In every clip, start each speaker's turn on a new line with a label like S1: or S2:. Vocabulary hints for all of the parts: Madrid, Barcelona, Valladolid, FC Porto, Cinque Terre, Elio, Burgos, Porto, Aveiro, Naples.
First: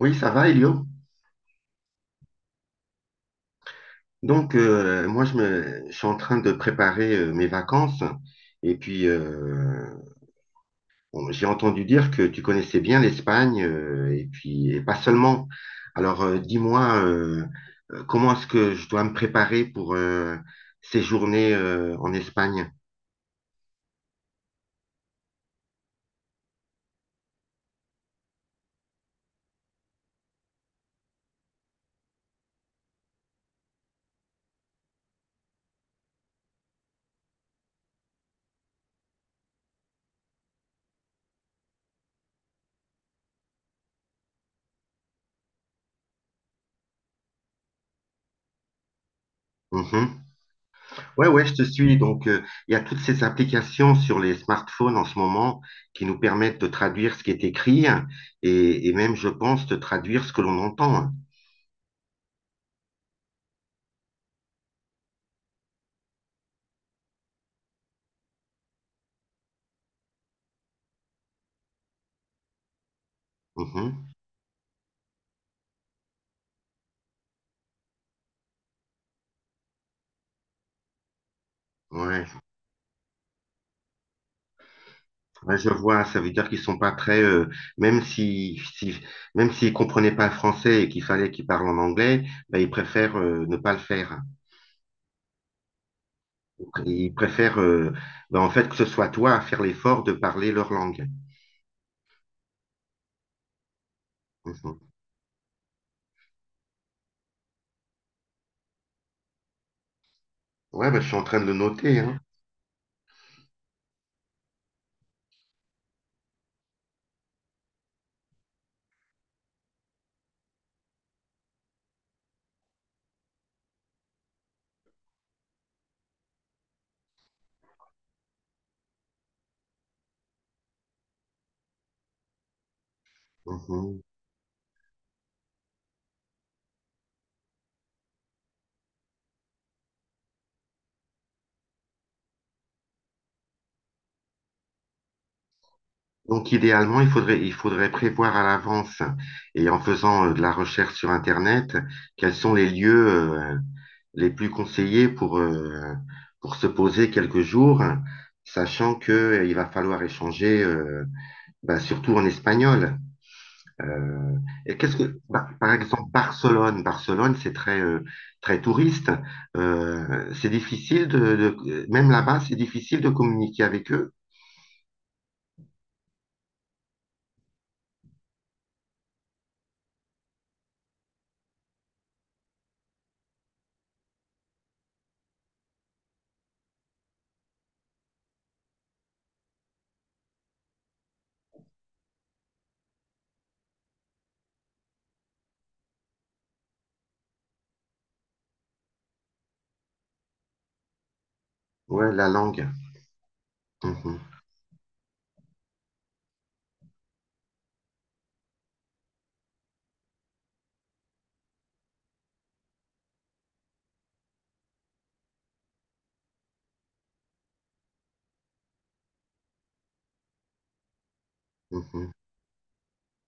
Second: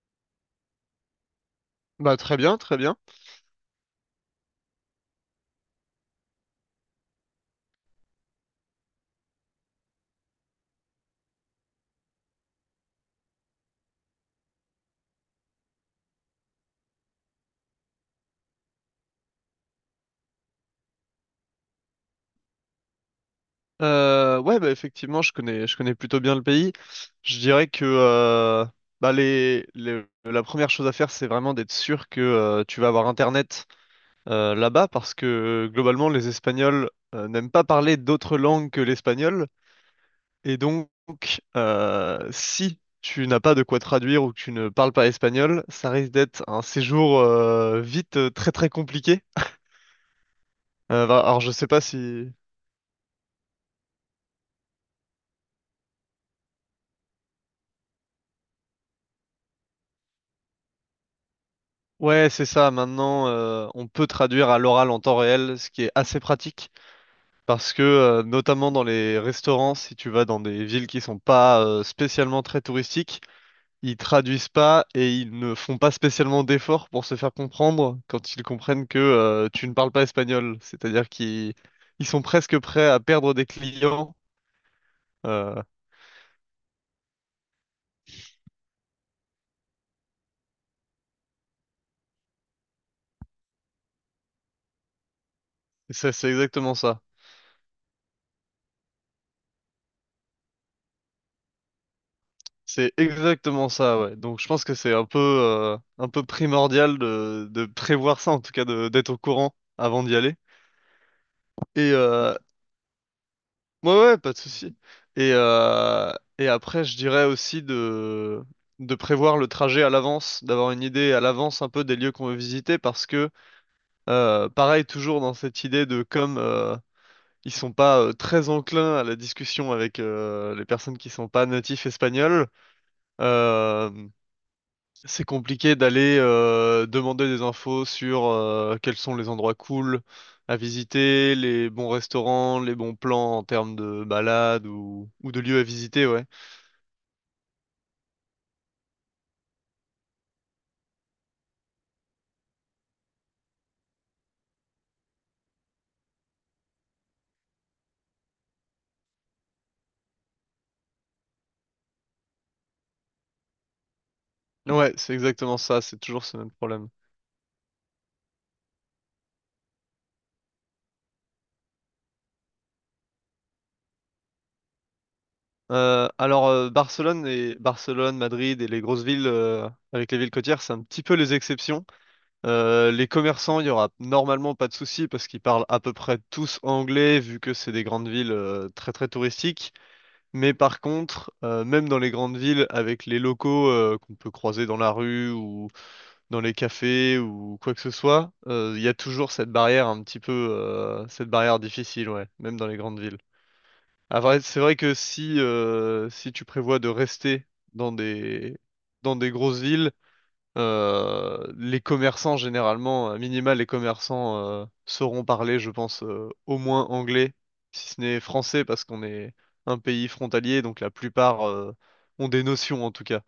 S1: Oui, ça va, Elio.
S2: Bah très bien, très bien.
S1: Donc, moi, je suis en train de préparer mes vacances. Et puis, bon, j'ai entendu dire que tu connaissais bien l'Espagne, et puis, et pas seulement. Alors, dis-moi, comment est-ce que je dois me préparer pour ces journées en Espagne?
S2: Ouais, bah effectivement, je connais plutôt bien le pays. Je dirais que bah la première chose à faire, c'est vraiment d'être sûr que tu vas avoir Internet là-bas, parce que globalement, les Espagnols n'aiment pas parler d'autres langues que l'espagnol, et donc si tu n'as pas de quoi traduire ou que tu ne parles pas espagnol, ça risque d'être un séjour vite très très compliqué.
S1: Mhm.
S2: Bah,
S1: Ouais,
S2: alors
S1: ouais,
S2: je
S1: je te
S2: sais pas
S1: suis. Donc,
S2: si.
S1: il y a toutes ces applications sur les smartphones en ce moment qui nous permettent de traduire ce qui est écrit et même, je pense, de traduire ce que l'on entend.
S2: Ouais, c'est ça. Maintenant, on peut traduire à l'oral en temps réel, ce qui est assez pratique parce que, notamment dans les restaurants, si tu vas dans des villes qui sont pas spécialement très touristiques, ils
S1: Mhm.
S2: traduisent pas et ils ne font pas spécialement d'efforts pour se faire comprendre quand ils comprennent que tu ne parles pas espagnol. C'est-à-dire qu'ils ils sont
S1: Ouais,
S2: presque prêts à perdre des clients.
S1: ouais,
S2: Euh,
S1: je vois, ça veut dire qu'ils sont pas très, même si, si- même s'ils comprenaient pas le français et qu'il fallait qu'ils parlent en anglais, bah, ils préfèrent ne pas le faire.
S2: et ça, c'est exactement ça.
S1: Ils préfèrent, bah, en fait, que ce soit toi à faire l'effort de parler leur langue.
S2: C'est exactement ça, ouais. Donc je pense que
S1: Mhm.
S2: c'est un peu primordial de prévoir ça, en tout cas de d'être au courant avant d'y aller.
S1: Ouais, bah, je suis en train de le
S2: Et
S1: noter, hein.
S2: ouais, ouais, pas de souci. Et après, je dirais aussi de prévoir le trajet à l'avance, d'avoir une idée à l'avance un peu des lieux qu'on veut visiter, parce que pareil, toujours dans cette idée de comme ils sont pas très enclins à la discussion avec les personnes qui sont pas natifs espagnols. euh,
S1: Mhm.
S2: C'est compliqué d'aller demander des infos sur quels sont les endroits cool à visiter, les bons restaurants, les bons plans en termes de balades ou de lieux à visiter, ouais.
S1: Donc, idéalement, il faudrait prévoir à l'avance et en faisant de la recherche sur Internet, quels sont les lieux les plus conseillés pour se poser quelques jours, sachant que il va falloir échanger, bah, surtout en espagnol. Euh, et
S2: Ouais,
S1: qu'est-ce
S2: c'est
S1: que, bah,
S2: exactement
S1: par
S2: ça, c'est
S1: exemple,
S2: toujours ce même
S1: Barcelone,
S2: problème.
S1: Barcelone, c'est très, très touriste. C'est difficile de- même là-bas, c'est difficile de communiquer avec eux.
S2: Alors Barcelone et Barcelone, Madrid et les grosses villes avec les villes côtières, c'est un petit peu les exceptions. Les commerçants, il y aura normalement pas de souci parce qu'ils parlent à peu près tous anglais vu que c'est des grandes villes très très touristiques. Mais par contre, même dans les grandes villes, avec les locaux qu'on peut croiser dans la rue ou dans les cafés ou quoi que ce soit, il y a toujours cette barrière un petit peu, cette barrière difficile,
S1: Ouais,
S2: ouais,
S1: la
S2: même
S1: langue.
S2: dans les grandes villes.
S1: Mhm,
S2: Ah, c'est vrai que si, si tu prévois de rester dans des, dans des grosses villes, les commerçants, généralement, à minima, les commerçants sauront parler, je pense, au moins anglais, si ce n'est français, parce qu'on est un pays frontalier, donc la plupart
S1: mhm.
S2: ont des notions en tout cas.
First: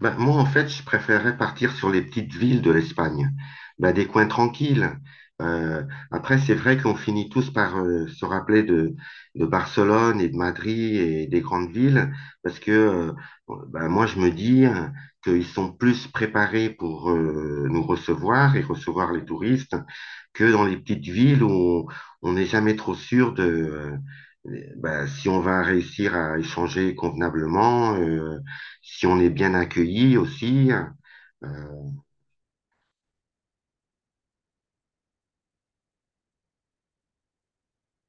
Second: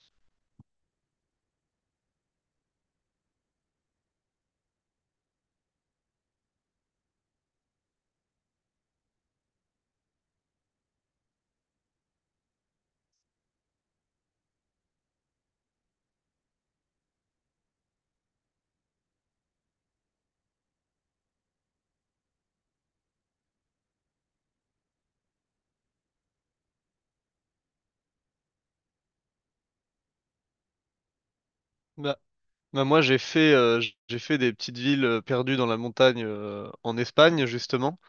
S1: Ben, moi, en fait, je préférais partir sur les petites villes de l'Espagne, ben, des coins tranquilles. Euh, après, c'est vrai qu'on finit tous par se rappeler de Barcelone et de Madrid et des grandes villes, parce que ben, moi, je me dis qu'ils sont plus préparés pour nous recevoir et recevoir les touristes que dans les petites villes où on n'est jamais trop sûr de... ben, si on va réussir à échanger convenablement, si on est bien accueilli aussi. Euh,
S2: Bah, bah, moi, j'ai fait des petites villes perdues dans la montagne en Espagne, justement,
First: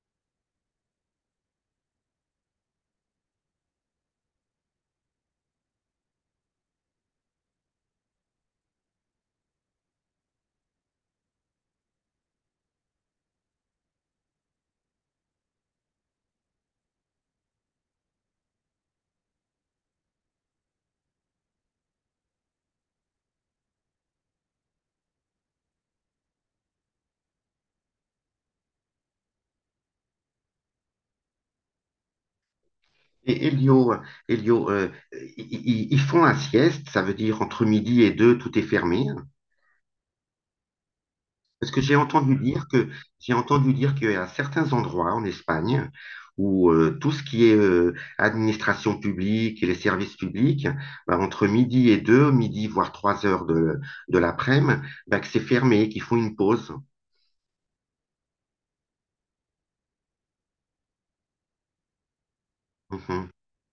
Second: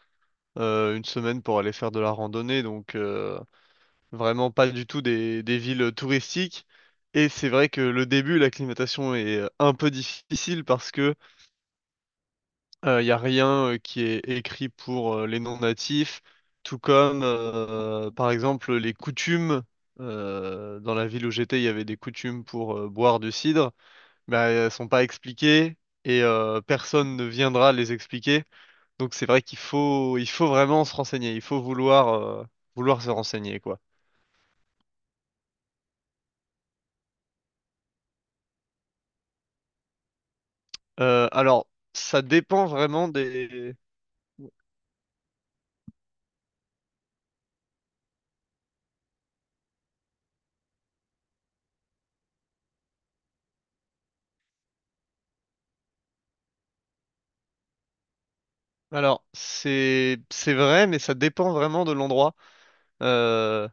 S2: une semaine pour aller faire de la randonnée, donc vraiment pas du tout des villes touristiques. Et c'est vrai que le début, l'acclimatation est un peu difficile parce que il n'y a rien qui est écrit pour les non-natifs, tout comme, par exemple, les coutumes. Dans la ville où j'étais, il y avait des coutumes pour boire du cidre, mais elles sont pas expliquées et personne ne viendra les expliquer. Donc c'est vrai qu'il faut vraiment se renseigner, il faut vouloir se
S1: et
S2: renseigner, quoi.
S1: Elio, Elio euh, ils font un sieste, ça veut dire entre midi et deux, tout est fermé.
S2: Alors,
S1: Parce que j'ai
S2: ça
S1: entendu
S2: dépend
S1: dire que
S2: vraiment
S1: J'ai entendu
S2: des.
S1: dire qu'il y a certains endroits en Espagne où tout ce qui est administration publique et les services publics, bah, entre midi et deux, midi voire trois heures de l'après-midi, bah, que c'est fermé, qu'ils font une pause.
S2: Alors, c'est vrai, mais ça dépend vraiment de l'endroit.
S1: Mhm,
S2: Euh,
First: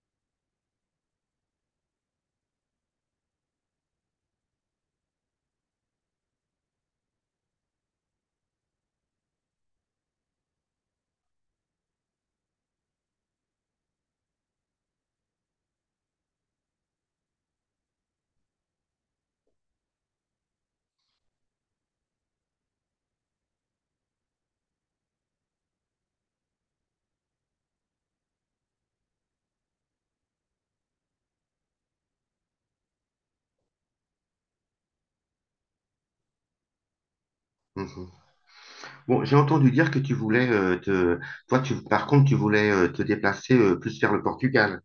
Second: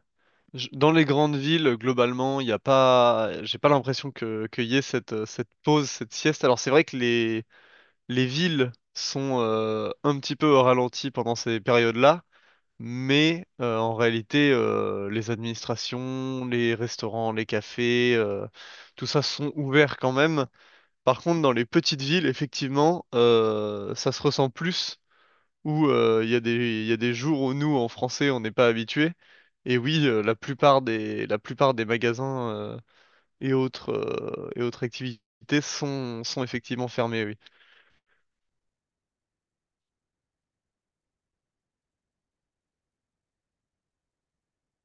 S2: Dans les grandes villes, globalement, il n'y a pas, j'ai pas l'impression qu'il y ait cette, cette, pause, cette sieste. Alors c'est vrai que les villes sont un petit peu au ralenti pendant ces périodes-là, mais en réalité, les administrations, les restaurants, les cafés, tout ça sont ouverts quand même. Par contre, dans les petites villes, effectivement, ça se ressent plus où il y a des jours où nous, en français, on n'est pas habitués. Et oui, la plupart des magasins et autres activités sont effectivement fermés, oui.
S1: mhm. Bon, j'ai entendu dire que tu voulais te toi tu par contre tu voulais te déplacer plus vers le Portugal.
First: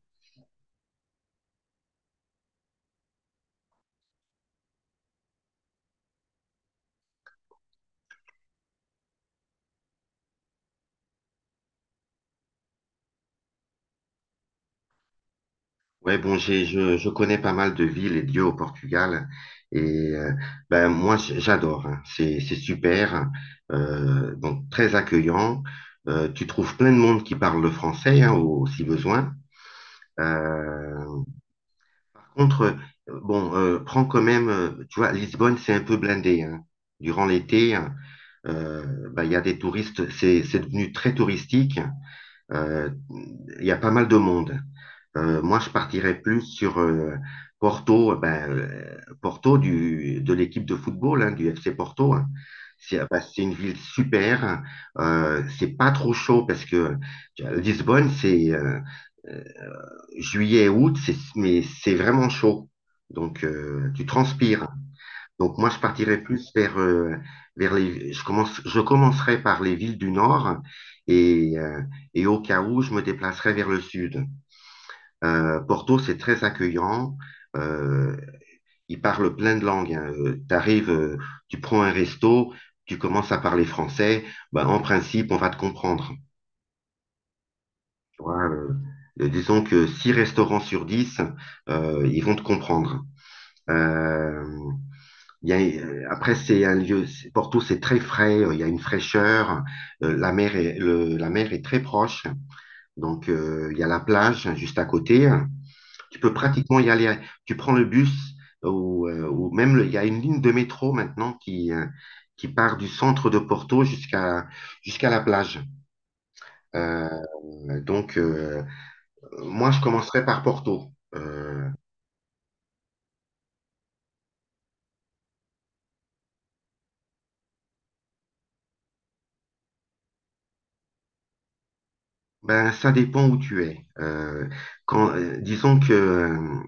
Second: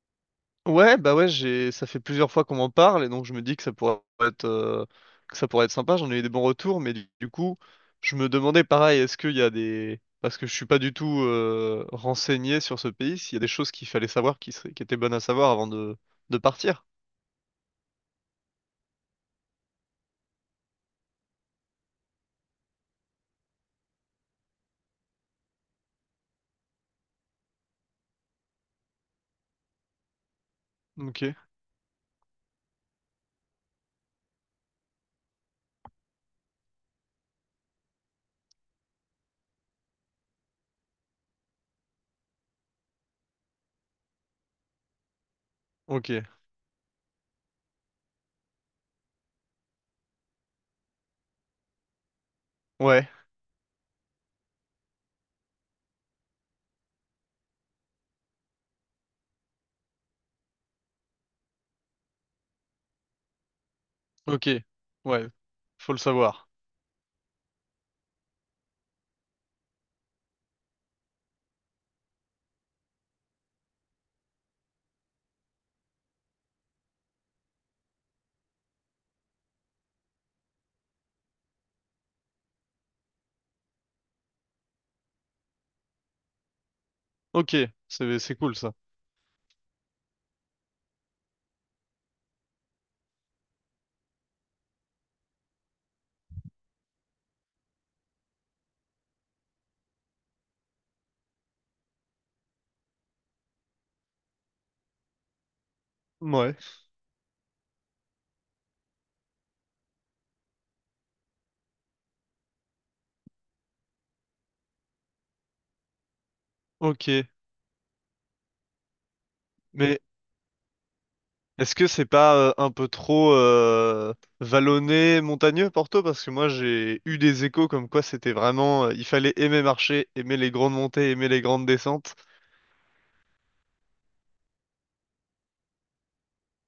S2: Ouais, bah ouais, ça fait plusieurs fois qu'on m'en parle et donc je me dis que que ça pourrait être sympa. J'en ai eu des bons retours, mais du coup, je me demandais pareil, est-ce qu'il y a des, parce que je suis pas du tout renseigné sur ce pays, s'il y a des choses qu'il fallait savoir qui qui étaient bonnes à savoir avant de,
S1: Ouais, bon,
S2: de partir.
S1: je connais pas mal de villes et de lieux au Portugal et j'adore, hein. C'est super, donc très accueillant. Tu trouves plein de monde qui parle le français hein, si besoin. Euh,
S2: Ok,
S1: par contre, bon, prends quand même, tu vois, Lisbonne c'est un peu blindé hein. Durant l'été. Hein, euh, bah, il y a des touristes, c'est devenu très touristique. Euh, il y a pas mal de monde. Moi, je partirais
S2: ok.
S1: plus sur Porto, ben, Porto de l'équipe de football, hein, du FC Porto. Hein.
S2: Ouais.
S1: C'est une ville super. C'est pas trop chaud parce que tu vois, Lisbonne, c'est euh, mais c'est vraiment chaud. Donc, tu
S2: Ok,
S1: transpires.
S2: ouais,
S1: Donc moi, je
S2: faut le
S1: partirais
S2: savoir.
S1: plus vers, je commencerai par les villes du Nord et, euh, et au cas où, je me déplacerai vers le Sud. Porto, c'est très accueillant. Euh, ils parlent plein de langues. Hein. T'arrives, tu prends un resto, tu commences à parler français. Ben, en principe, on va te comprendre.
S2: Ok, c'est
S1: Tu
S2: c'est
S1: vois,
S2: cool ça.
S1: disons que 6 restaurants sur 10 ils vont te comprendre. Euh, Il y a, après, c'est un lieu, Porto, c'est très frais, il y a une fraîcheur, la mer est très proche, donc il y a la plage hein, juste à côté. Tu peux
S2: Ouais.
S1: pratiquement y aller, tu prends le bus ou même il y a une ligne de métro maintenant qui part du centre de Porto jusqu'à la plage. Euh,
S2: Ok,
S1: donc, moi, je
S2: mais
S1: commencerai par Porto.
S2: est-ce que c'est pas un peu trop vallonné, montagneux, Porto? Parce que moi j'ai eu des échos comme quoi c'était vraiment, il fallait aimer marcher, aimer les grandes montées, aimer les grandes descentes.
S1: Ben, ça dépend où tu es. Quand, euh, disons que... euh,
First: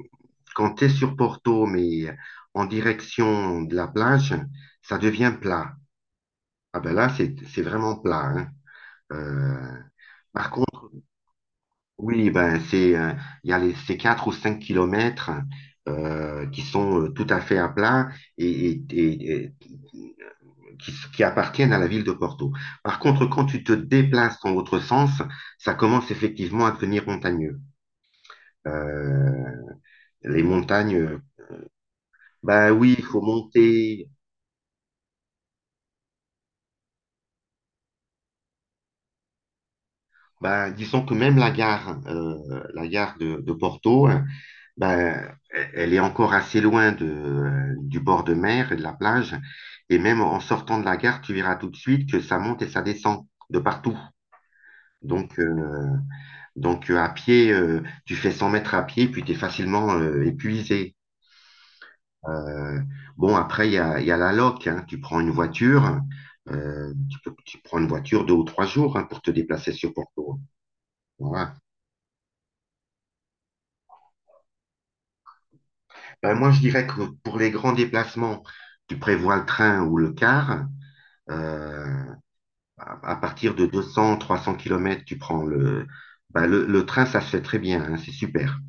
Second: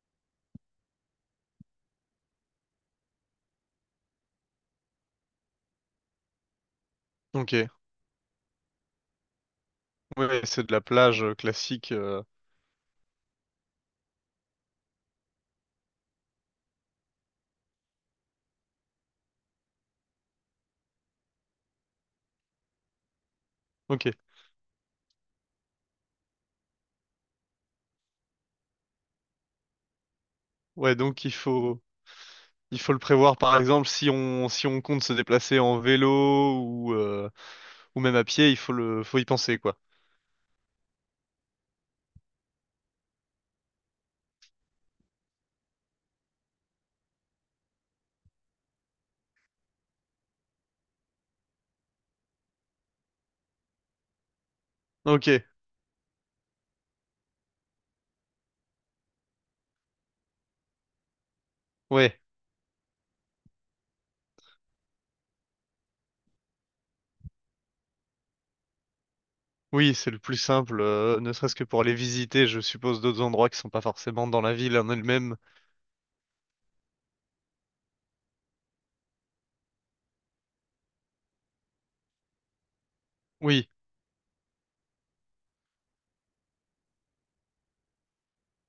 S1: Quand tu es sur Porto, mais en direction de la plage, ça devient plat. Ah ben là,
S2: Ok,
S1: c'est vraiment plat, hein. Euh,
S2: ouais, c'est de la plage classique.
S1: oui, il y a les, ces 4 ou 5 kilomètres qui sont tout à fait à plat et qui appartiennent à la ville de Porto. Par contre, quand tu te
S2: Ok,
S1: déplaces dans l'autre sens, ça commence effectivement à devenir montagneux. Euh, les
S2: ouais,
S1: montagnes,
S2: donc il faut,
S1: ben
S2: il faut
S1: oui,
S2: le
S1: il faut
S2: prévoir. Par exemple,
S1: monter.
S2: si on compte se déplacer en vélo ou, euh, ou même à pied, faut y penser quoi.
S1: Ben, disons que même la gare de Porto, hein, ben, elle est encore assez loin du bord de mer et de la plage. Et même en sortant de la gare, tu verras tout de suite que ça monte et ça descend de partout.
S2: Ok,
S1: Donc, euh, donc à pied, tu fais 100 mètres à pied, puis tu es facilement épuisé.
S2: ouais.
S1: Euh, bon, après, il y a la loc, hein. Tu prends une voiture deux ou trois jours hein, pour te déplacer sur
S2: Oui, c'est le plus
S1: Porto.
S2: simple, ne
S1: Voilà.
S2: serait-ce que pour aller visiter, je suppose, d'autres endroits qui sont pas forcément dans la ville en elle-même.
S1: Ben, moi, je dirais que pour les grands déplacements, tu prévois le train ou le car. Euh, à partir de
S2: Oui,
S1: 200, 300 km, ben, le train, ça se fait très bien, hein, c'est super.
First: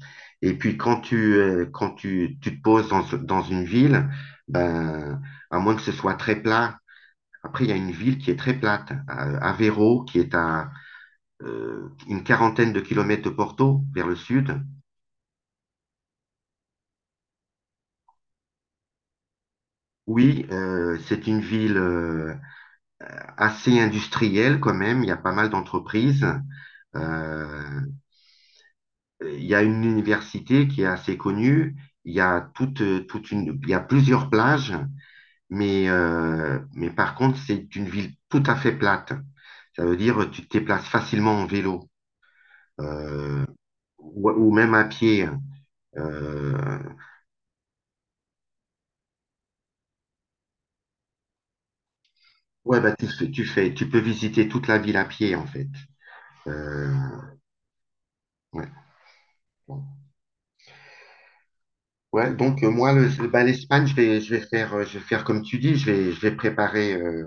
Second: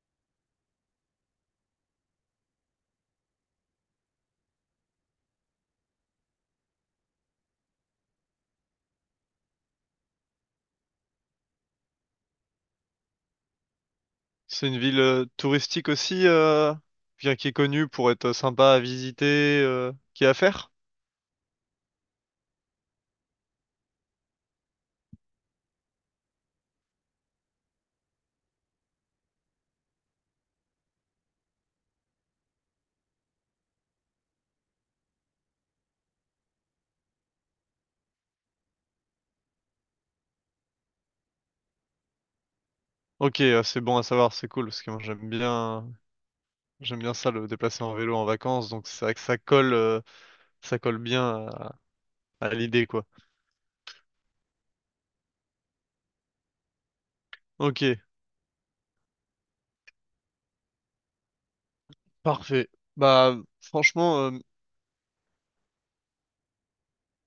S1: Et puis quand tu te poses dans une ville, ben, à moins que ce soit très plat, après, il y a une ville qui est très plate, Aveiro, qui est à une quarantaine de kilomètres de Porto, vers le sud.
S2: c'est une ville touristique aussi, bien qui est connue pour être sympa à visiter, qui est à
S1: Oui,
S2: faire.
S1: c'est une ville assez industriel quand même. Il y a pas mal d'entreprises. Euh, il y a une université qui est assez connue. Il y a toute, il y a plusieurs plages, mais par contre, c'est une ville tout à fait plate. Ça veut dire tu te déplaces facilement en vélo
S2: Ok,
S1: euh,
S2: c'est bon à savoir, c'est
S1: ou
S2: cool,
S1: même
S2: parce
S1: à
S2: que moi j'aime
S1: pied.
S2: bien,
S1: Euh,
S2: j'aime bien ça, le déplacer en vélo en vacances, donc c'est vrai que ça colle bien à, à
S1: ouais,
S2: l'idée, quoi.
S1: tu peux visiter toute la ville à pied en fait. Euh,
S2: Ok,
S1: ouais. Bon. Ouais, donc
S2: parfait.
S1: moi,
S2: Bah,
S1: bah, l'Espagne,
S2: franchement,
S1: je vais faire comme tu dis, je vais préparer,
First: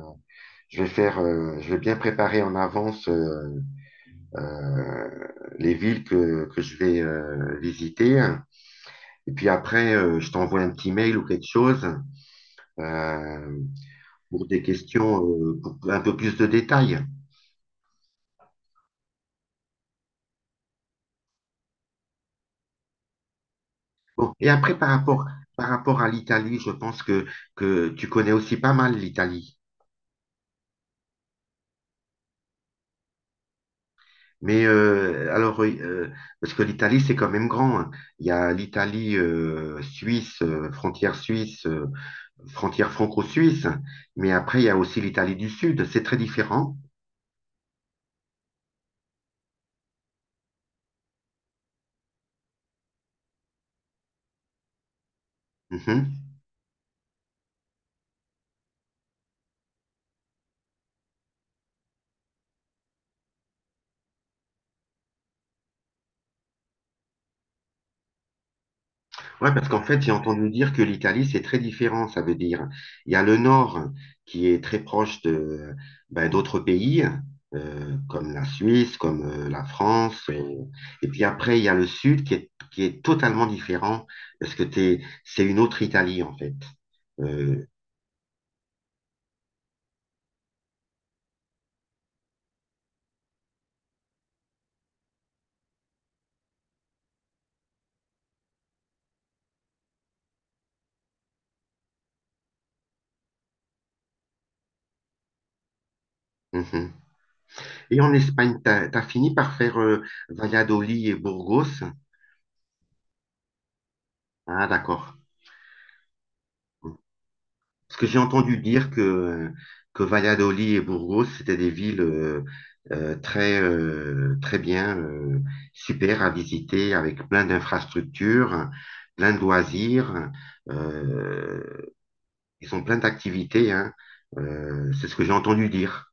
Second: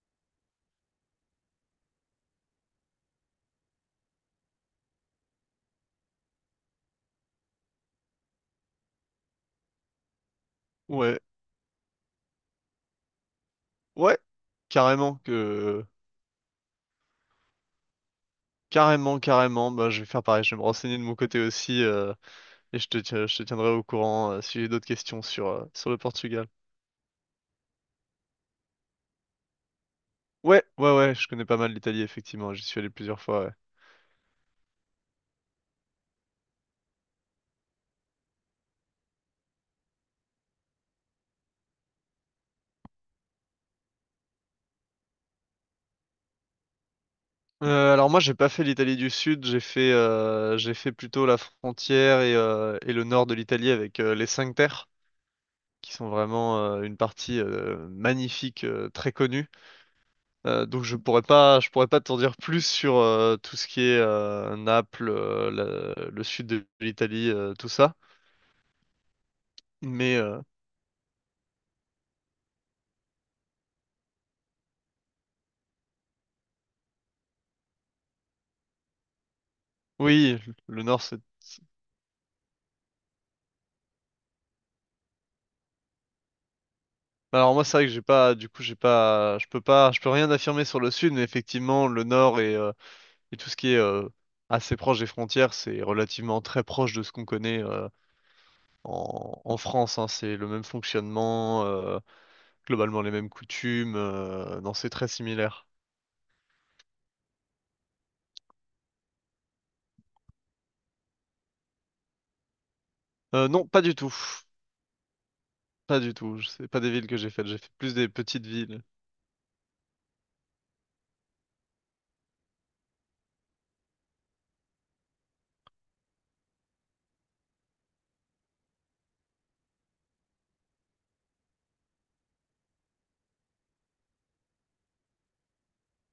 S1: je vais bien préparer en avance euh, les villes que je vais visiter. Et puis après, je t'envoie un petit mail
S2: ouais,
S1: ou quelque chose euh,
S2: ouais,
S1: pour des
S2: carrément
S1: questions, pour
S2: que.
S1: un peu plus de détails.
S2: Carrément, carrément. Bah, je vais faire pareil. Je vais me renseigner de mon côté aussi et je te tiendrai au courant
S1: Bon, et
S2: si j'ai
S1: après,
S2: d'autres questions sur, euh,
S1: par
S2: sur le
S1: rapport à
S2: Portugal.
S1: l'Italie, que tu connais aussi pas mal l'Italie.
S2: Ouais, ouais, ouais. Je connais pas mal l'Italie, effectivement. J'y suis allé plusieurs fois. Ouais.
S1: Mais alors, oui, parce que l'Italie, c'est quand même grand. Hein. Il y a l'Italie suisse, frontière suisse, frontière franco-suisse, mais après, il y a aussi l'Italie du Sud. C'est très différent.
S2: Alors moi, j'ai pas fait l'Italie du Sud. J'ai fait plutôt la frontière et le nord de l'Italie avec les Cinq Terres, qui sont
S1: Mhm.
S2: vraiment une partie magnifique, très connue. Donc je pourrais pas t'en dire plus sur tout ce qui est Naples, le sud de l'Italie, tout ça.
S1: Ouais, parce qu'en fait, j'ai
S2: Mais
S1: entendu dire que l'Italie, c'est très différent, ça veut dire. Il y a le nord qui est très proche de, ben, d'autres pays, comme la Suisse, comme la France.
S2: oui,
S1: Euh,
S2: le nord
S1: et
S2: c'est.
S1: puis après, il y a le sud qui est totalement différent, parce que t'es, c'est une autre Italie, en fait.
S2: Alors moi
S1: Euh,
S2: c'est vrai que j'ai pas, du coup j'ai pas, je peux pas, je peux rien affirmer sur le sud, mais effectivement le nord et tout ce qui est assez proche des frontières, c'est relativement très proche de ce qu'on connaît en France. Hein. C'est le même fonctionnement, globalement les mêmes coutumes, non c'est très similaire.
S1: mhm. Et en Espagne, tu as, fini par faire Valladolid et Burgos.
S2: Non, pas du tout.
S1: Ah, d'accord.
S2: Pas du tout, c'est pas des villes que j'ai faites, j'ai fait plus
S1: Parce que
S2: des
S1: j'ai
S2: petites
S1: entendu
S2: villes.
S1: dire que Valladolid et Burgos, c'était des villes très bien, super à visiter, avec plein d'infrastructures, plein de loisirs. Euh, ils ont plein d'activités, hein. C'est ce que j'ai entendu dire.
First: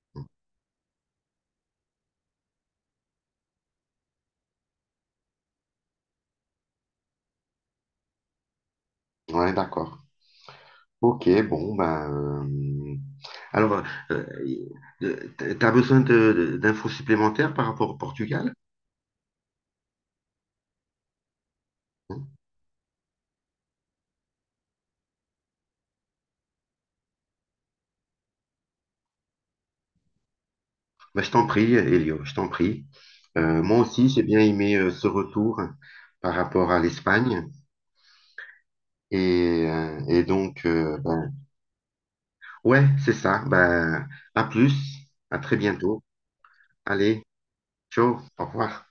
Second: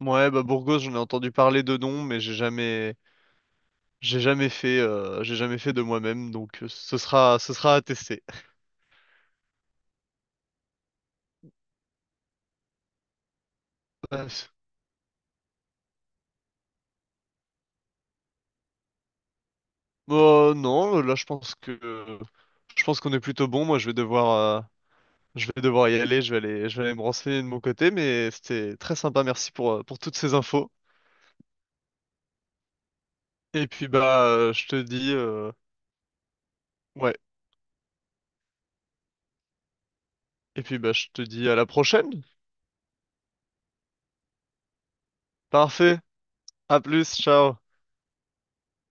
S2: Ouais, bah Burgos, j'en ai entendu parler de nom, mais j'ai jamais fait de moi-même, donc ce sera à tester.
S1: Ouais, d'accord. Ok, bon, ben. Euh, alors, euh,
S2: Ouais.
S1: euh, d'infos supplémentaires par rapport au Portugal?
S2: Non, là je pense qu'on est plutôt bon. Moi, je vais devoir y aller, je vais aller me renseigner de mon côté, mais c'était très sympa, merci pour toutes ces infos.
S1: Bah, je t'en prie, Elio, je t'en prie.
S2: Et
S1: Moi
S2: puis
S1: aussi, j'ai
S2: bah
S1: bien
S2: je
S1: aimé
S2: te
S1: ce
S2: dis
S1: retour par rapport à
S2: ouais,
S1: l'Espagne. Et
S2: et
S1: donc,
S2: puis bah je te
S1: ben,
S2: dis à la prochaine.
S1: ouais, c'est ça. Ben, à plus, à très
S2: Parfait.
S1: bientôt.
S2: À plus,
S1: Allez,
S2: ciao.
S1: ciao, au revoir.